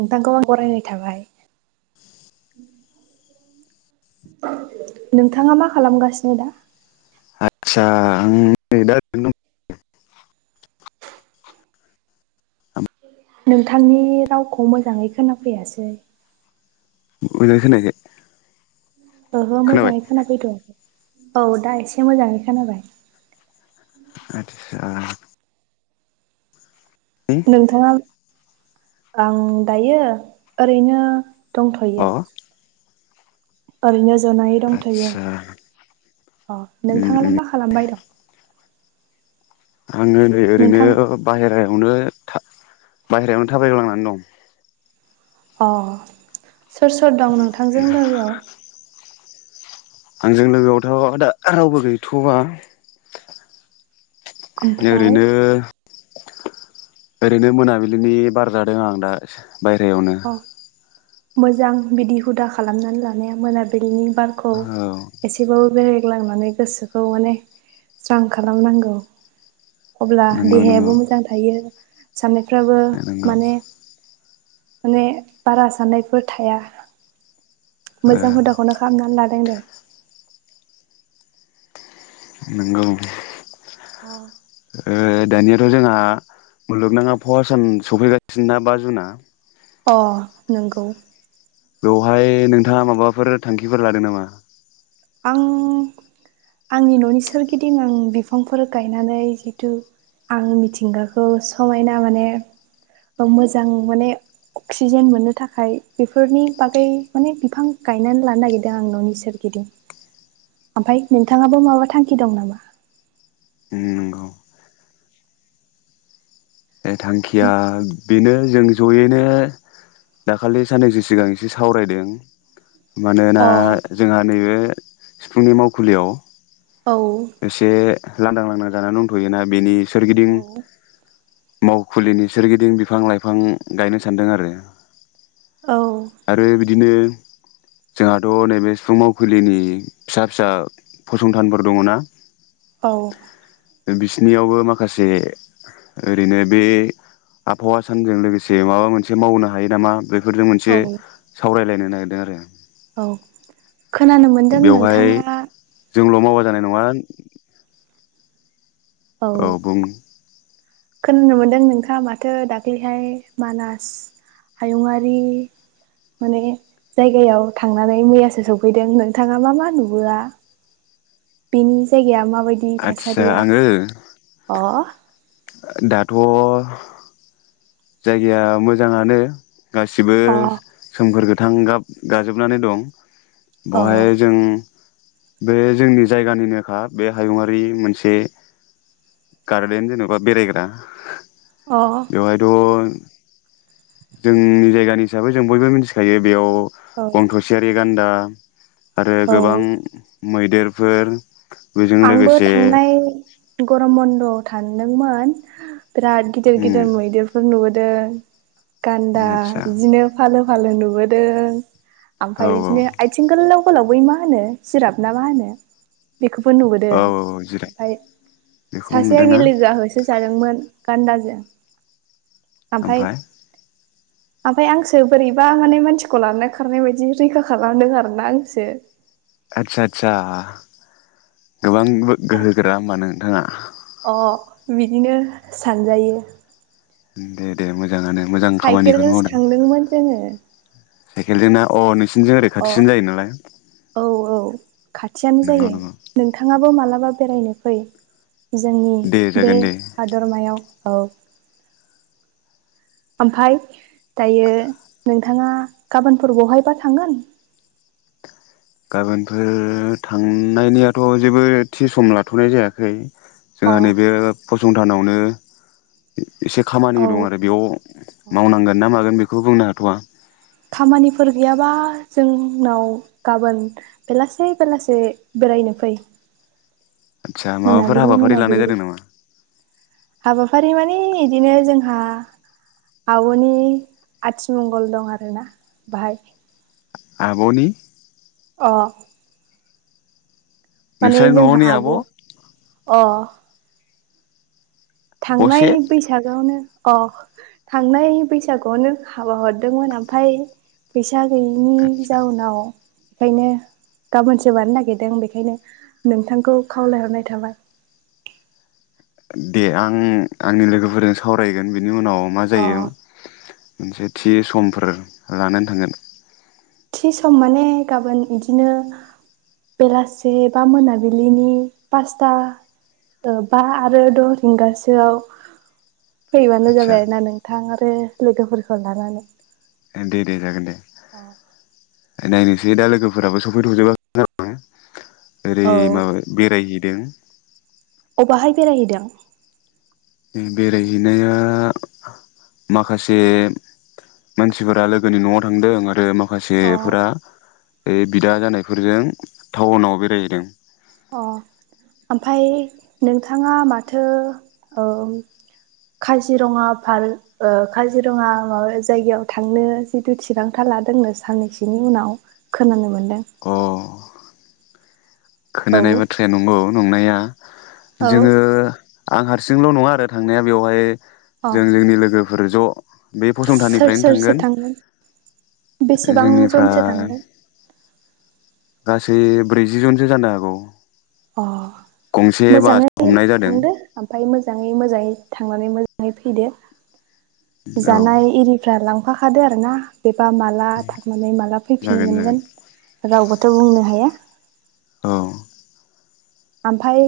नोंथां खौ आं बरायनाय थाबाय नोंथाङा मा खालामगासिनो दा? आतसा आं नै दा [unintelligible] दं नोंथांनि रावखौ मोजांङै खोनाफैयासै मोजांङै खोनायाखै? ओहो खोनाबाय मोजांङै खानाफैथ आ खै औ दा एसे मोजांङै खोनाबाय। आतसा नोंथाङा आं दायो ओरैनो दंथयो। अ ओरैनो जनायै दंथयो आदसा अ उम नोंथाङालाय उम मा खालामबाय दं? आंङो नै ओरैनो नोंथां बाहेरायाव यावनो था बायरायावनो थाबायग्लांनानै दं। अ सोर सोर दं नोंथांजों लोगोआव आंजों लोगोआवथ दा रावबो गैथ'वा ओमफ्राय ओरैनो ओरैनो मोनाबिलिनि बार जादों आं दा बायरायावनो। अ मोजां बिदि हुदा खालामनानै लानाया मोनाबिलिनि बारखौ औ एसेबाबो बेराय रायग्लांनानै गोसोखौ माने स्रां खालामनांगौ। अब्ला नंगौ नंगौ देहायाबो मोजां थायो [unintelligible] साननायफ्राबो नंगौ माने माने बारा साननायफोर थाया। ओ मोजां हुदाखौनो खामनानै लादों दे। [inaudible] नंगौ अ ओ दानियाथ' जोंहा मुलुगनां आबहावा सान सफैगासिनोना बा जुनआ अ नंगौ बेवहाय नोंथाङा माबाफोर थांखिफोर लादों नामा? आं आंनि न'नि सोरगिदिं आं बिफांफोर गायनानै जितु आं मिथिंगाखौ समायना माने मोजां माने अक्सिजेन मोननो थाखाय बेफोरनि बागै माने बिफां गायनानै लानो नागिरदों आं न'नि सोरगिदिं। ओमफाय नोंथाङाबो माबा थांखि दं नामा? उम नंगौ बए थांखिया बेनो जों जयैनो दाखालि साननैसो सिगां एसे सावरायदों मानोना अ जोंहा नैबे सिफुंनि मावखुलियाव औ एसे लांदां लांदां जानानै दंथ'योना बेनि सोरगिदिं औ मावखुलिनि सोरगिदिं बिफां लाइफां गायनो सानदों आरो आरो बिदि नो जोंहाथ' नैबे सिफुं मावखुलिनि फिसा फिसा फसंथानफोर दङ ना औ बिसिनियावबो माखासे ओरैनो बे आबहावा सानजों लोगोसे माबा मोनसे मावनो हायो नामा बे बफोरजों मोनसे औ सावरायलायनो नागिरदों आरो। औ खोनानो मोनदों बेवहाय नोंथाङा जोंल' मावा जानाय नङा औ बुंं खोनानो मोनदों नोंथाङा माथो दाख्लैहाय मानास हायुआरि माने जायगायाव थांनानै मैयासो सफैदों नोंथाङा मा मा नुबोआ बेनि जायगाया मा माबायदि आदसा थासारिया आङो अह दाथ जायगाया मोजांआनो गासिबो अ सोमखोर गोथ थां गाब गाजोबनानै दं अ बहाय जों बे जोंनि जायगानिनोखा बे हायुङरारि मोनसे गार्देन जेनबा बेरायग्रा अ अन जोंनि जायगानि हिसाबै जों बयबो मिथिखायो बेयाव औ गंथसेयारि गान्दा आरो गोबां औ मैदेरफोर बेजों आंबो लोगोसे थांनाय गरम बन्द थान्दोंमोन बिराद गिदिर उम गिदिर मैदेरफोर नुबो दों गान्दा आदसा बिदिनो फालो फालो नुबोदों औ ओमफ्राय औ बिदिनो आथिंगोल्लाव गोलाव बै मा होनो सिराप ना मा होनो बेख बो नुबोदों औ औ जिराय ओमफफ्राय बेखौ सासे नुदोंना आंनि लोगोआ होसो जादोंमोन गान्दाजो ओमफ्राय ओमफाय आंसो बोरैबा माने मानसिखौ लानानै खारनाय बायदि रैखा खालामदों आरोना आंसो आतसा आतसा गोबां गोहोगोरा होमबा नोंथाङा अ बिदिनो सानजायो दे दे मोज साइकेलजोंसो थांदोंमोन जोङो साइकेलजोंना अह नोस अ औ औ खाथियानो नंगौ जायो नंगौ नोंथाङाबो मालाबा बेरायनो फै जोंनि दे बे जागोन दे हादरमायाव औ ओमफाय दायो नोंथाङा गाबोनफोर बहायबा थांगोन? गाबोनफोर थांनायनिआथ' जेबो थि सम लाथ'नाय जायाखै। अ जोंहा नैबे फसन थानावनो एसे खामानि औ दं आरो बेयाव अ मावनांगोन ना मागोन बेखौ खौ बुंनो हाथ'आ। खामानिफोर गैयाबा जोंनाव गाबोन बेलासे बेलासे बेरायनो फै। आदसा माबाफोर मोनाबिलि हाबाफारि लानाय मोनाबिलि जादों नामा? फारि माने इदिनो जोंहा आब'नि आथिमंगल दं आरोना बाहाय। आब'नि? अ माने नोंस्रा जोंहा न'नि आब' अ। असे थांनाय बैसाग आवनो। अ थांनाय बैसागुआवनो हाबा हरदोंमोन ओमफाय बैस जा गैयिनि आदसा जाउनाव खायनो गाबोनसो बानो नागिरदों बेखायनो नोंथांखौ खावलायहरनाय थाबाय। दे आङ आंनि लोगोफोरजों सावरायगोन बिनि उनाव मा अ जायो मोनसे। थि समफोर लानानै थांगोन। थि सम माने गाबोन इदिनो बेलासे बा मोनाबिलिनि पासता ओ बा आरो द' रिंगासोआव फैबानो आदसा जाबाय आरोना नोंथां आरो लोगोफोरखौ लानानै। ओ दे दे जागोन दे। अ नायनोसै दा लोगोफोराबो सफैथजोबा [unintelligible] ओरै औ माबा बेरायहै [unintelligible] अबहाय बेरायहैदों? उम बेरायहैनाया माखासे मानसिफोरा लोगोनि न'आव थांदों आरो माखा अ मासेफोरा ए बिदा जानायफोरजों थाउनाव बेरायहैदों। अ ओमफाय नोंथाङा माथो ओ खाजिरङा फार्क ओ खाजिरङा माबा जायगायाव थांनो जिथु थिरांथा लादोंनो साननैसोनि उनाव खोनानो मोन अ [unintelligible] औ खोनानाय बाथ्राया नंगौ नंनाया औ जोङो आं हारसिंल' नङा आरो थांनाया बेवहाय। अ जों जोंनि लोगो ओरो ज। बे सोर फसंथाननिफ्रायनो सोरसो थांगोन बेसेबां जनसो जोंनिफ्राय थांगोन? गासै ब्रैजि जनजो जानो हागौ। अ गंसे बास मोजाङै हमनाय जादों थांदो ओमफाय मोजाङै मोजाङै थांनानै [unintelligible] फैदो। औ जानाय इरिफ्रा लां [unintelligible] खादो आरो ना। बेबा माला थांनानै माला फैफिननो जागोन मोनगोन। जागोन रावबोथ बुंनो हाया। औ ओमफाय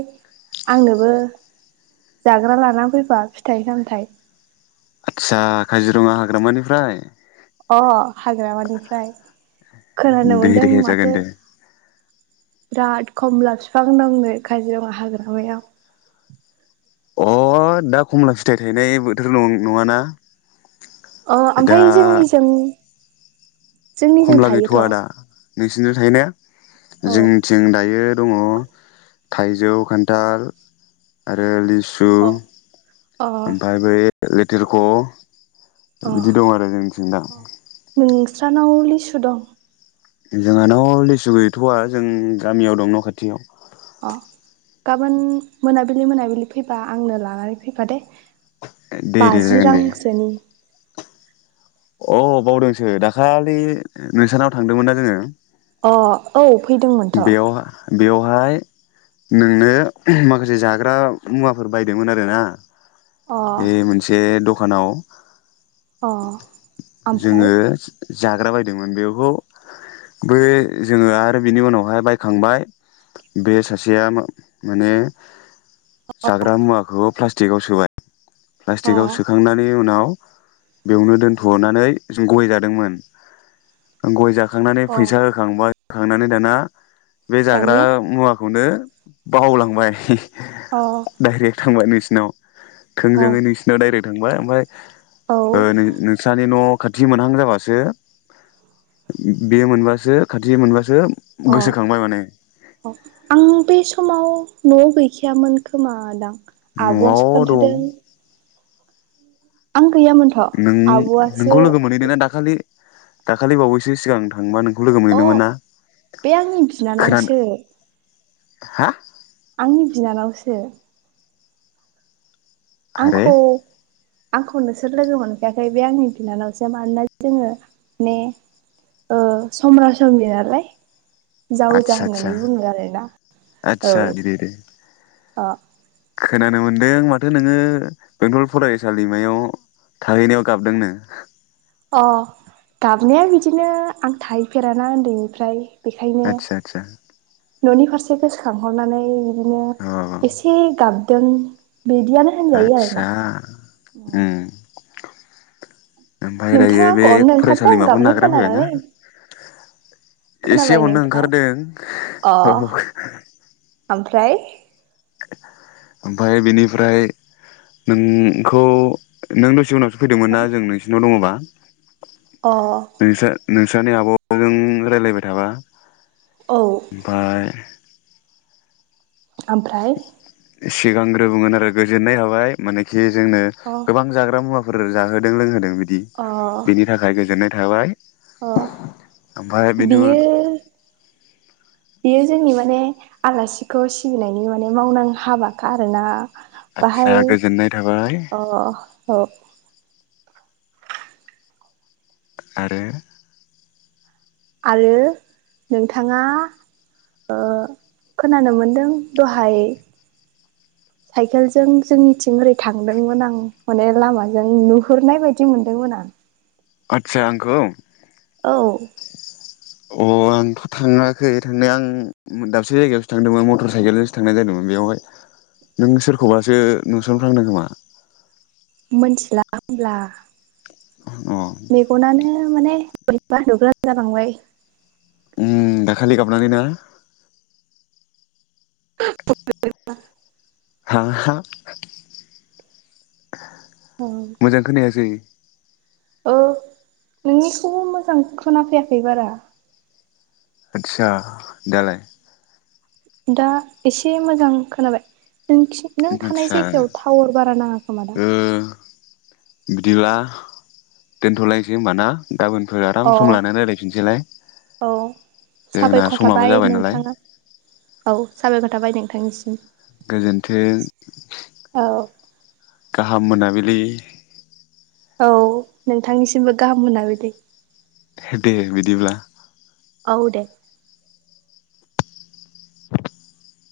आंनोबो जाग्रा लानानै फैफा फिथाइ सामथाइ। आदसा काजिरङा हाग्रामानिफ्राय? अ हाग्रामानिफ्राय खोनानो दे मोनदों दे जागोन माथो दे बिराद खमला बिफां दंनो काजिरङा हाग्रामायाव। अ दा खमला फिथायाइ थायनाय बोथोर नङाना अ दा ओमफ्राय जोंनि जों जोंनिजों थायोथ नोंसोरनियाव थायोना औ जोंनिथिं दायो दङ थाइजौ खान्थाल आरो लेसु सु अ अ ओमफ्राय बेै [unintelligible] दा अ बिदि दं आरो जोंनिथिं दा। [unintelligible] लिसु दं जोंहा नआव लिसु गैथआ जों गामियाव दं न खाथियाव। अ गाबोन मोनाबिलि मोनाबिलि फैबा आंनो लानानै फैबा दे। दे दे बाजि जागोन रां दे सोनि अ बावदोंसो दाखालि नोंसारनाव थांदोंमोन ना जोङो। अ औ फैदोंमोनथ बेवहाय नोंनो माखासे जाग्रा मुवाफोर बायदोंमोन आरो ना अ ए मोनसे दखानाव अ ओमफ्राय जोङो जाग्रा बायदोंमोन बेखौ बो जोङो आरो बिनि उनावहाय बायखांबाय बे सासेया मा माने जाग्रा मुवाखौ [unintelligible] टिकआव सोबाय। अ प्लास्टिकाव सोखांनानै उनाव बेयावनो दोनथनानै गय जादोंमोन गय जाख खांनानै अ फैसा होखांबा थांनानै दाना बे जाग्रा दानिया मुवाखौनो बावलांबाय। अ डाइरेक थांबाय नोंस न। अ थोंजोङै नोंसिनाव डाइरेक्ट थांबाय ओमफ्राय। औ ओ नो-नोंस्रानि न खाथि मोनहां जाबासो बे मोनबासो खाथि मोनबासो जो अ अ आं बे समाव नआव गैखायामोन खोमा दां। नआव दं। आं गैयामोनथ नों आबआसो। नोंखौ लोगो मोनहैदोंना दाखालि दाखालि बावैसो सिगां थांबा नों अ बे आंनि खोनादों बिनानावसो हा आंनि बिनानावसो। आरे आंखौ आंखौ नोंसोर लोगो मोनफायाखै बे आंनि बिनानावसो मानोना जोङो ने ओ समरासमनि नालाय। जावजा आदसा आदसा होननानै बुङो आरोना औ। आदसा बिदि दे दे आ खोनानो मोन्दों माथो नोङो बेंटल फरायसालिमायाव थाहैनायाव गाबदोंनो? अ गाबनाया बिदिनो आं थाहैफेराना उन्दैनिफ्राय। बेखायनो आदसा आदसा। ननि फारसे गोसोखांहरनानै बिदिनो एसे गाब दों। आच्छा ओमफ्राय दायो नोंथाङा बे आंखौ अननो ओंखारदों फरायसालिमाखौनो गाबनाय नागारना फैबाय ना खोनानानै एसे खोनाबाय अननो नोंथां ओंखारदों अ ओमफ्राय ओमफ्राय बेनिफ्राय नोंखौ नों दसे उनाव फैदोंमोन ना जों नोंसिनाव दङबा [unintelligible] अ नोंसानि आबजों रायज्लायबाय थाबा ओमफ्राय ओमफ्राय सिगांग्रोगोन आरो गोजोननाय हाबाय माने जे जोंनो अ गोबां जाग्रा मुवा फोरो जाहोदों लोंहोदों बिदि अ बिनि थाखाय गोजोननाय थाबाय अ ओमफ्राय बेनि बियो उन बियो जोंनि माने आलासिखौ सिबिनायनि माने मावनां हाबाखा आरोना आच्छा बाहाय गोजोननाय थाबाय अ आरो आरो नोंथाङा ओ खोनानो मोनदों दहाय साइकेलजों जोंनिथिं ओरै थांदोंमोन आं माने लामाजों नुहुरनाय बायदि मोनदोंमोन आं आच्छा आंखौ औ अ आंथ थाङाखै थांनाया आं दाबसे जायगायावसो थांदोंमोन मटर साइकेलजोंसो थांनाय जादोंमोन बेयावहाय नों सोरखौबासो नुसनफ्लांदों खोमा मोनथिला होमब्ला अ मेगनानो माने बोरैबा नुग्रा जालांबाय ओम दाखालि गाबनानै ना [unintelligible] हा हा मोजां खोनायासै ओ नोंनिखौबो मोजां खोनाफैयाखै बारा आच्छा दालाय दा एसे मोजां खोनाबाय नों खि नों थानाय आदसा जायगायाव टावार बारा नाङा खोमा दां ओ बिदिब्ला दोनथलायसै होमबा ना गाबोनफोर आराम अ सम लाना रायलाय फिनसैलाय औ जोंना साबायखर समाबो थाबाय जाबाय नालाय नोंथाङा औ साबायखर थाबाय नोंथांनिसिम। गोजोन्थों औ गाहाम मोना बिलि। औ नोंथां निसिमबो गाहाम मोना बिलि हे दे बिदिब्ला औ दे